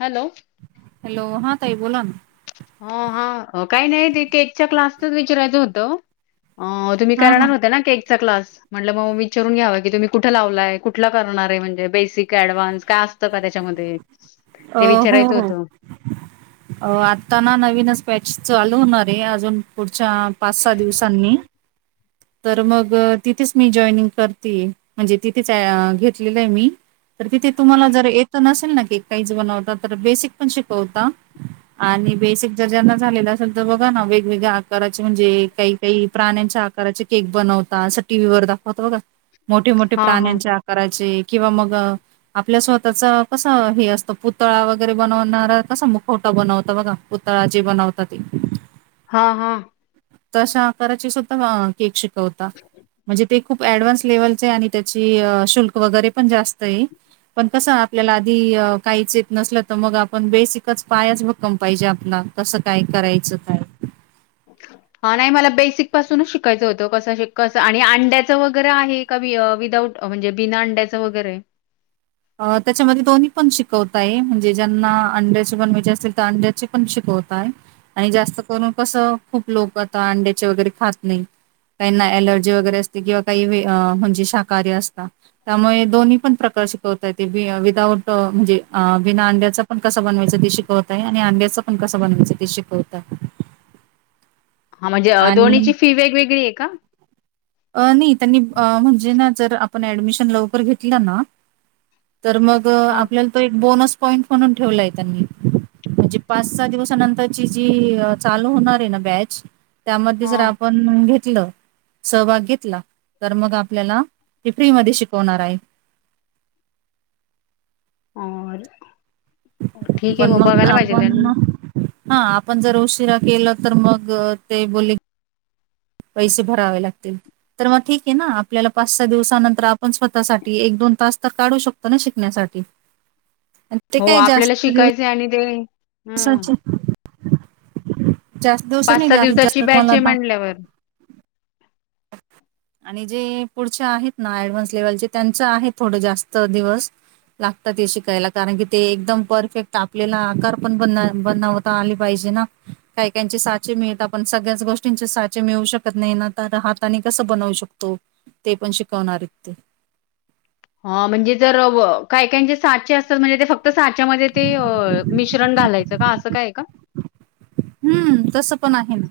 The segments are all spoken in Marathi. हॅलो हॅलो हा ताई बोला हो हा काही नाही तेथ केकच्या क्लासतच विचारायचं होतं अ तुम्ही काय हा हा राहणार होत ना केकचा क्लास म्हटलं बाबा विचारून घ्यावं की तुम्ही कुठे लावलाय कुठला करणार आहे म्हणजे बेसिक ऍडव्हान्स काय असतं का त्याच्यात त्याच्यामध्ये अ ते हो विचारायचं हो होतं आ आत्ता ना नवीन च बॅच चालू होणार आहे अजून पुढच्या पाच सहा दिवसांनी तर मग तिथेच मी जॉइनिंग करते म्हणजे तिथेच घेतले आहे मी तर तिथे तुम्हाला जर येत नसेल ना केक काहीच बनवता तर बेसिक पण शिकवता आणि बेसिक जर ज्यांना झालेलं असेल तर बघा ना वेगवेगळ्या आकाराचे म्हणजे काही काही प्राण्यांच्या आकाराचे केक बनवता असं टीव्ही वर दाखवत बघा मोठे मोठे हा हा प्राण्यांच्या आकाराचे किंवा मग आपल्या स्वतःचा कसा हे असत पुतळा वगैरे बनवणारा कसा मुखवटा बनवतो बघा पुतळा जे बनवतात ते हा हा तशा आकाराची सुद्धा केक शिकवता म्हणजे ते खूप ऍडव्हान्स लेव्हलचे आणि त्याची शुल्क वगैरे पण जास्त आहे पण कसा आहे आधी काहीच येत नसलं तर मग आपण बेसिकच पायाच भक्कम असला पाहिजे आपला तसं काय करायचं काय ह नाही मला बेसिक पासूनच शिकायचं होतं कसं श कसं आणि अंड्याचं वगैरे आहे का विदाऊट म्हणजे बिना अंड्याचं वगैरे अ त्याच्यामध्ये दोन्ही पण शिकवत आहे म्हणजे ज्यांना अंड्याचे पण म्हणजे असेल तर अंड्याचे पण शिक वातात आणि जास्त करून कस खूप लोक आता अंड्याचे वगैरे खात नाही काहीना अलर्जी वगैरे असते किंवा काही म्हणजे शाकाहारी असत त्यामुळे दोन्ही पण प्रकार श शय ते विदाउट म्हणजे बिना अंड्याचा पण कसं बनवायचं ते शिकवतय आणि अंड्याचचा पण कसं बनवायचं ते शिकवता हा म्हणजे दोन्हीची फी वेगवेगळी आहे का अ नाही त्यांनी म्हणजे ना जर आपण ऍडमिशन लवकर घेतलं ना तर मग हा आपल्याला तो एक बोनस पॉईंट म्हणून ठेवलाय त्यांनी म्हणजे पाच सहा दिवसानंतरची जी चालू होणार आहे ना बॅच त्यामध्ये जर हा आपण घेतलं सहभाग घेतला तर मग आपल्याला ते फ्री मध्ये शिकवणार आहे बरर ठीक आहे पण मग बघायला पाहिजे आपण ते हा आपण जर उशिरा केल तर मग ते बोले की पैसे भरावे लागतील तर मग ठीक आहे ना आपल्याला पाच सहा दिवसानंतर आपण स्वतःसाठी एक दोन दोन तास तर काढू शकतो ना शिकण्यासाठी ते हो काय आपल्याला जास्त शिकायचंय आणि ते ह दिवसाचे जास्त दिवस पाच सहा नाही दिवसाची बॅच आहे [inaudible] म्हणल्यावर आणि जे पुढचे आहेत ना ऍडव्हान्स लेवलचे त्यांचं आहे थोडं जास्त दिवस लागतं ते शिकायला कारण की ते एकदम परफेक्ट आपल्याला आकार पण बना बनवता आले पाहिजे. जेना, काही काहींचे साचे मिळता पण सगळ्याचं गोष्टींची साचे मिळू शकत नाही ना तर हा त्यांनी कसं बनवू शकतो? ते पण शिकवणार आहेत ते ह म्हणजे जर अ काही काहींचे साचे असतात म्हणजे ते फक् तर साच्यामध्ये ते अ मिश्रण घालायचं का असं काय का? हम्म तसं पण आहे ना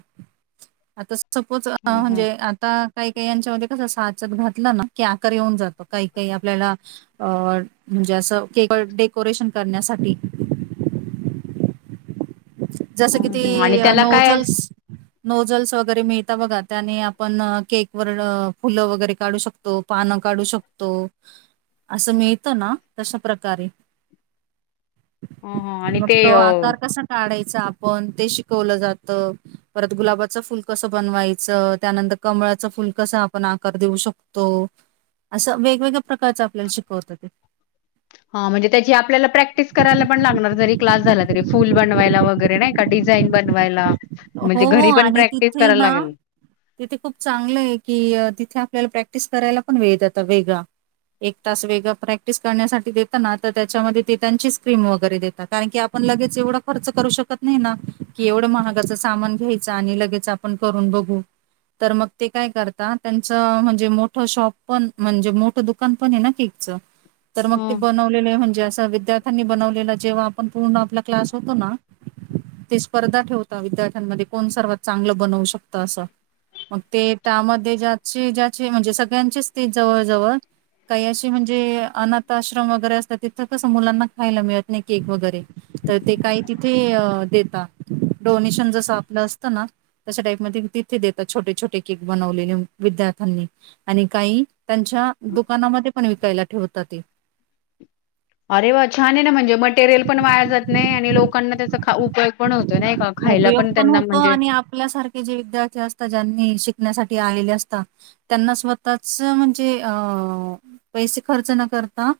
आता सपोज ह ह म्हणजे आता काही काही यांच्या मध्ये कसं साचेत घातलं ना की आकार येऊन जातो काही काही आपल्याला अ म्हणजे असं के डेकोरेशन करण्यासाठी [inaudible] जसं कि ती आणि अ त्याला काय नोझल्स नोझल्स वगैरे मिळता बघा त्याने आपण केक वर फुलं वगैरे काढू शकतो पान काढू शकतो असं मिळत ना? तशा प्रकारे [inaudible] ह ह आणि ते अ काढायचं आपण ते शिकवलं जातं परत गुलाबाचं फुल कसं बनवायचं त्यानं कमळाचं फुल कसं आपण आकार देऊ शकतो? असं वेगवेगळ्या प्रकारचं आपल्याला शिकवतं ते. हा म्हणजे त्याची आपल्याला प्रॅक्टिस करायला पण लागणार जरी क्लास झाला तरी फुल बनवायला वगैरे नाही का डी झाईन बनवायला. म्हणजे हो हो घरी पण आणि प्रॅक्टिस तिथे करायला ना लागेल तिथे खूप चांगलं आहे की तिथे आपल्याला प्रॅक्टिस करायला पण वेळ देता वेगळा. एक तास वेगळं प्रॅक्टिस करण्यासाठी देत ना तर त्याच्यामध्ये ते त्यांची स्क्रीम वगैरे देतात कारण की आ पण लगेच एवढा खर्च करू शकत नाही ना की एवढे महाग चं सामान घ्यायचं आणि लगेच आपण करून बघू तर मग ते काय करता त्यांचं म्हणजे मोठं शॉप पण म्हणजे मोठं दुकान पण आहे न की च तर मग ते ह बनवलेलंय म्हणजे आ विद्यार्थ्यांनी बनवलेला जेव्हा आपण पूर्ण आपला क्लास होतो ना, ते स्पर्धा ठेव विद्यार्थ्यांमध्ये कोण सर्वात चांगलं बनवू शकतं असं मग ते त्यामध्ये ज्याचे ज्याचे म्हणजे सगळ्यांचेच ते जवळ जवळ काही अशी म्हणजे अनाथ आश्रम वगैरे असतात तिथं कसं मुलांना खायला मिळत नाही केक वगैरे तर ते काही तिथे अ देतात. डोनेशन जसं आपलं असतं ना तशा टाईप मध्ये तिथे देतात छोटे छोटे केक बनवलेले विद्यार्थ्यां आणि काही त्यांच्या दुकानामध्ये पण विकायला ठेवता ते. अरे वा! छान आहे ना म्हणजे मटेरियल पण वाया जात नाही आणि लोकांना त्याचं खाउ उपयोग पण होतो म्हणजे आणि आपल्यासारखे जे विद्यार्थी असतात ज्यांनी शिक ण्यासाठी आलेले असता, त्यांना स्वतःचं अ म्हणजे पैसै खर्च कर करता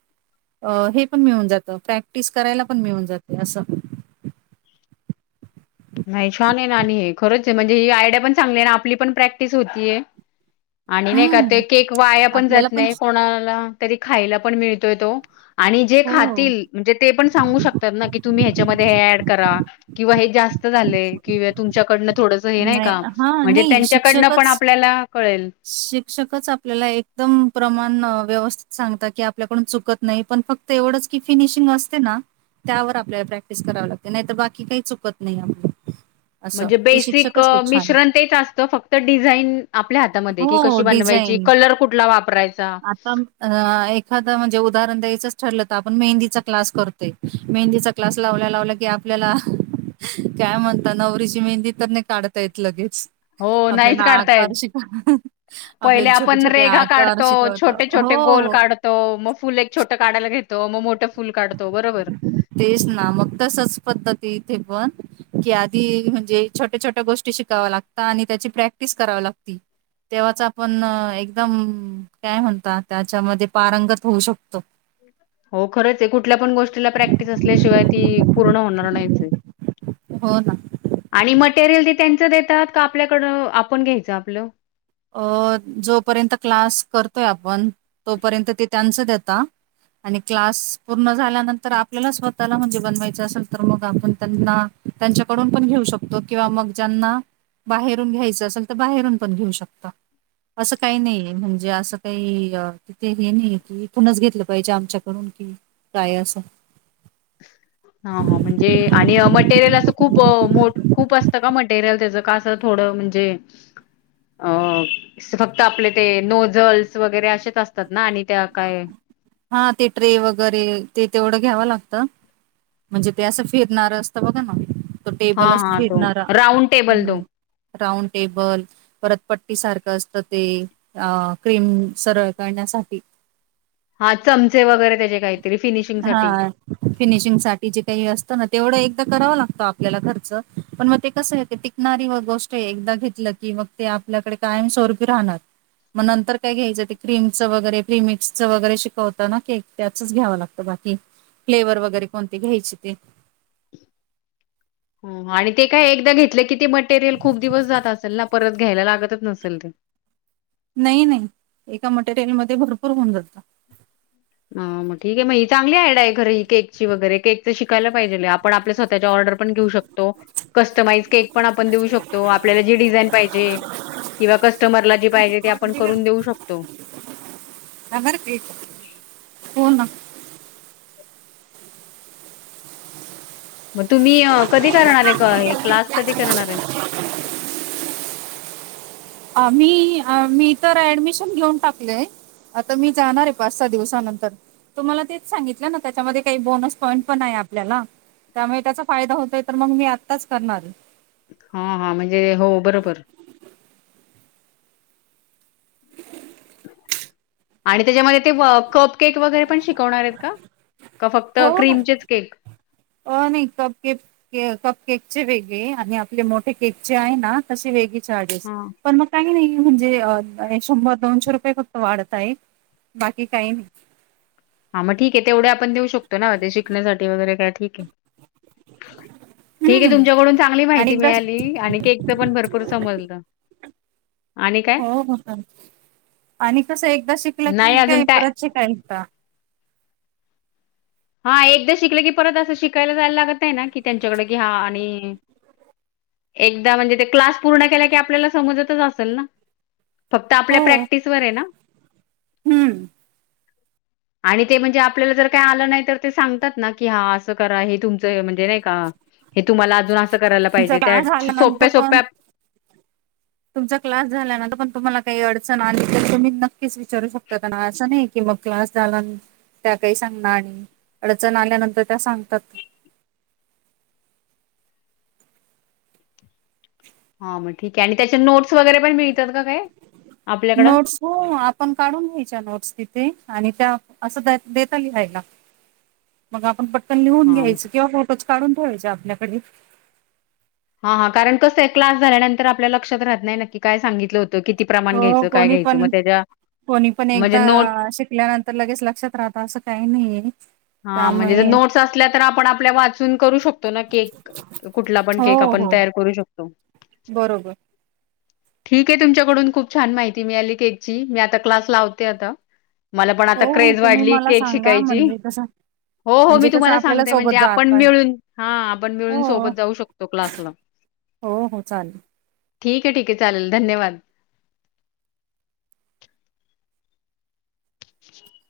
अ हे पण मिळून जातं प्रॅक्टिस करायला पण मिळून जाते असं नाही छान आहे ना आणि हे खरंच आहे म्हणजे ही आयडिया पण चांगली आहे ना आपली पण प्रॅक्टिस होतीय. [inaudible] आणि नाही का ते हम्म. केक वाया पण जात नाही कोणाला तरी खायला पण मिळतोय तो. आणि जे हो खातील म्हणजे ते पण सांगू शकतात ना की तुम्ही ह्याच्यामध्ये हे हे ऍड करा किंवा हे जास्त झालंय किंवा तुमच्याकडनं थोडंस हे नाही का हां म्हणजे नाही त्यांच्याकडनं पण शिक्षकच आपल्याला कळेल शिक्षकच आपल्याला एकदम प्रमाण अ व्यवस्थित सांगत की, आपल्याकडून चुकत नाही पण फक्त एवढंच की, फिनिशिंग असते ना. त्यावर आपल्याला प्रॅक्टिस कराव लागते नाहीतर बाकी काही चुकत नाही आपल्या. म्हणजे बेसिक मिश्रण तेच असत फक्त डिझाईन आपल्या ह हो डिझाईन वापरायचा आता म अ एखादा म्हणजे उ उदाहरण द्यायचंच ठरलं तर आपण मेहंदीचा क्लास करतोय मेहंदीचा क्लास लावल्या लावला की, आपल्याला. काय म्हणत नवरीची मेहंदी तर नाही काढता येत लगेच हो नाहीच आपल्याला काढता येत. आकार शिक ह पहिले आपण रेगा काढतो छोटे, छोटे गोल हो, काढतो मग फुल एक छोटे काढायला. घेतो मग मोठं. फुल काढतो बरोबर. तेच ना मग तसच पद्धती इथे पण. की आधी म्हणजे छोट्या, छोट्या गोष्टी शिकाव्या लागत आणि त्याची प्रॅक्टिस कराव लागती. तेव्हाच आपण एकदम काय म्हणता त्याच्यामध्ये पारंगत होऊ शकतो. हो खरंच आहे, कुठल्या पण गोष्टीला प्रॅक्टिस असल्याशिवाय ती पूर्ण होणार नाहीच आहे. हो ना. आणि मटेरियल ते त्यांच देतात का आपल्याकड आपण घ्यायचं आपलं. अ जोपर्यंत क्लास करतोय आपण तोपर्यंत ते त्यांच देता. आणि क्लास पूर्ण झाल्यानंतर आपल्याला स्वतःला म्हणजे बनवायचं असेल तर मग आपण त्यांना. त्यांच्याकडून पण घेऊ शकतो किंवा मग ज्यांना बाहेरून घ्यायचं असेल तर बाहेरून पण घेऊ शकतो. कत्ता [unintelligible] असं काही नाही म्हणजे असं काही तिथे हे नाही कि, इथूनच घेतलं पाहिजे आमच्याकडून. काय असो. हा म्हणजे आणि मटेरियल अस. खूप मो खूप असतं का मटेरियल त्याचं कासं थोडं म्हणजे. अ फक्त आपले ते नोझल्स वगैरे असेच असतात ना आणि. त्या काय हा ते ट्रे वगैरे ते तेवढं. घ्याव लागत म्हणजे ते असं फिरणार असत बघा ना. तो हा टेबलच हा तो फिरणारा राऊंड टेबल तो हम्. राऊंड टेबल परत पट्टी सारखं असतं ते अ क्रीम सरळ करण्या साठी. हा चमचे वगैरे. त्याचे काहीतरी फिनिशिंग हा साठी फिनिशिंग साठी जे काही असतं ना तेवढं एक. करावा लागतो आपल्याला खर्च पण मग ते कसं टिकणारी गोष्ट एकदा घेतलं का मग ते आप आपल्याकडे कायम स्वरपी राहणार. मग नंतर काय घ्यायचं ते क्रीमचं वगैरे प्रिमिक्सचं वगैरे शिकवत ना केक. त्यातच घ्यावं लागतं बाकी फ्लेवर वगैरे कोणते घ्यायचे ते. आणि ते काय एकदा घेतलं कि, ते मटेरियल खूप दिवस जात असेल ना परत घ्यायला लागत. त नसेल. नाही नाही एका मटेरियलमध्ये भरपूर होऊन जातात. हम ठीकाय मग ही चांगली आयडा आहे, खर ही केची वगैरे केक चं शिकायलापाहिजेलय आपण आपल्या स्वतः ऑर्डर. पण घेवू शकतो कस्टमाइज केक पण आपण देऊ शकतो आपल्याला जे डिझाईन पाहिजे. किंवा कस्टमरला जी पायजेते आपण करून देऊ शकतो. आभार हो ना. मतुम्ही कधी करणार आहे, क हे क्लास कधी करणार आहे. अ मी अ मी तर ऍडमिशन घेऊन टाकलेय. आता मी जाणार आहे, पाच सहा दिवसानंतर. तुम्हाला तेच सांगितलं ना त्याच्यामध्ये काही बोनस पॉईंट पण आहे आपल्याला. त्यामुळे त्याचा फायदा होतोय तर मग मी आत्ताच करणार. हा हा म्हणजे हो बरोबर. आणि त्याच्यामध्ये ते व कपकक वगैरे पण शिकवणार आहेत का. का फक्त हो हो क्रीमचेच केक? अ नाही कप केक के कपकेकचे वेगळे आणि आपले मोठे केकचे आहे ना तसे वेगळे चार्जेस हा. पण मग काही नाही. म्हणजे अ शंभर, दोनशे रुपये फक्त वाढत आहे बाकी काही नाही. हा मग ठीक आहे. तेवढे आपण देऊ शकतो ना ते शिकण्यासाठी वगैरे काय ठीक आहे. ठीक आहे हम्म तुमच्याकडून चांगली आणि माहिती एकदा मिळाली आणि केकच पण भरपूर समजलं. आणि काय? हो हो. आणि कसं एकदा शिकलं नाही की अजून काय टाय परत शिकायला येता. हा एकदा शिकलं की परत असं शिकायला जायला लागत नाही ना की त्यांच्याकडे घ्या आणि एकदा म्हणजे ते क्लास पूर्ण केला की आपल्याला समजतच असल ना? फक्त आपल्या हो प्रॅक्टिसवर आहे ना? हम्म आणि ते म्हणजे आपल्याला जर काय आलं नाही तर ते सांगतात ना की ह अस करा हे तुमच म्हणजे नाही का? तुम्हाला अजून असं करायला तुमचा पाहिजे त्या क्लास झाल्यानंतर सोप्या पण सोप्या तुमचा क्लास झाला ना तपण तुम्हाला काही अडचण आली, तर तुम्ही नक्कीच विचारू शकता त्यांना असं नाही की. मग क्लास झाला. त्या काही सांगणार आणि अडचण आल्यानंतर त्या सांगतात. [inaudible] हां मग ठीक आहे आणि त्याच्या नोट्स वगैरे पण मिळतात का काय आपल्याकडं? नोट्स हो आपण काढून घ्यायच्या नोट्स तिथे. आणि त्या असं द देता लिहायला मग आपण प आपण लिहून हा घ्यायच किंवा फोटोच काढून ठेवायचे आपल्याकडे. हा हा कारण कस आहे क्लास झाल्यानंतर, आपल्या लक्षात राहत नाही नक्की काय सांगितलं हो हो हो कोणी पण. कोणी पण म्हणजे एकदा नोट शिकल्यानंतर लगेच लक्षात राहत असं काही नाहीये. हा म्हणजे त्यामुळे नोट्स असल्या तर आपण आपल्या वाचून करू शकतो ना केक कुठला पण हो केक आप पण हो तयार करू शकतो. बरोबर. ठीक आहे. तुमच्याकडून खूप छान माहिती मिळाली केकची. मी आता क्लास लावते आता. मला पण हो आता हो क्रेज तुम्ही वाढलीय मला केक सांगा शिकायची. म्हणजे कसं हो हो. मी म्हणजे कसं तुम्हाला आपल्याला सांगतेय म्हणजे सोबत आपण जाता मिळून हा आपण मिळून हो सोबत जाऊ शकतो क्लासला. हो हो चालेल. ठीक आहे ठीक आहे चालेल. धन्यवाद. [unintelligible]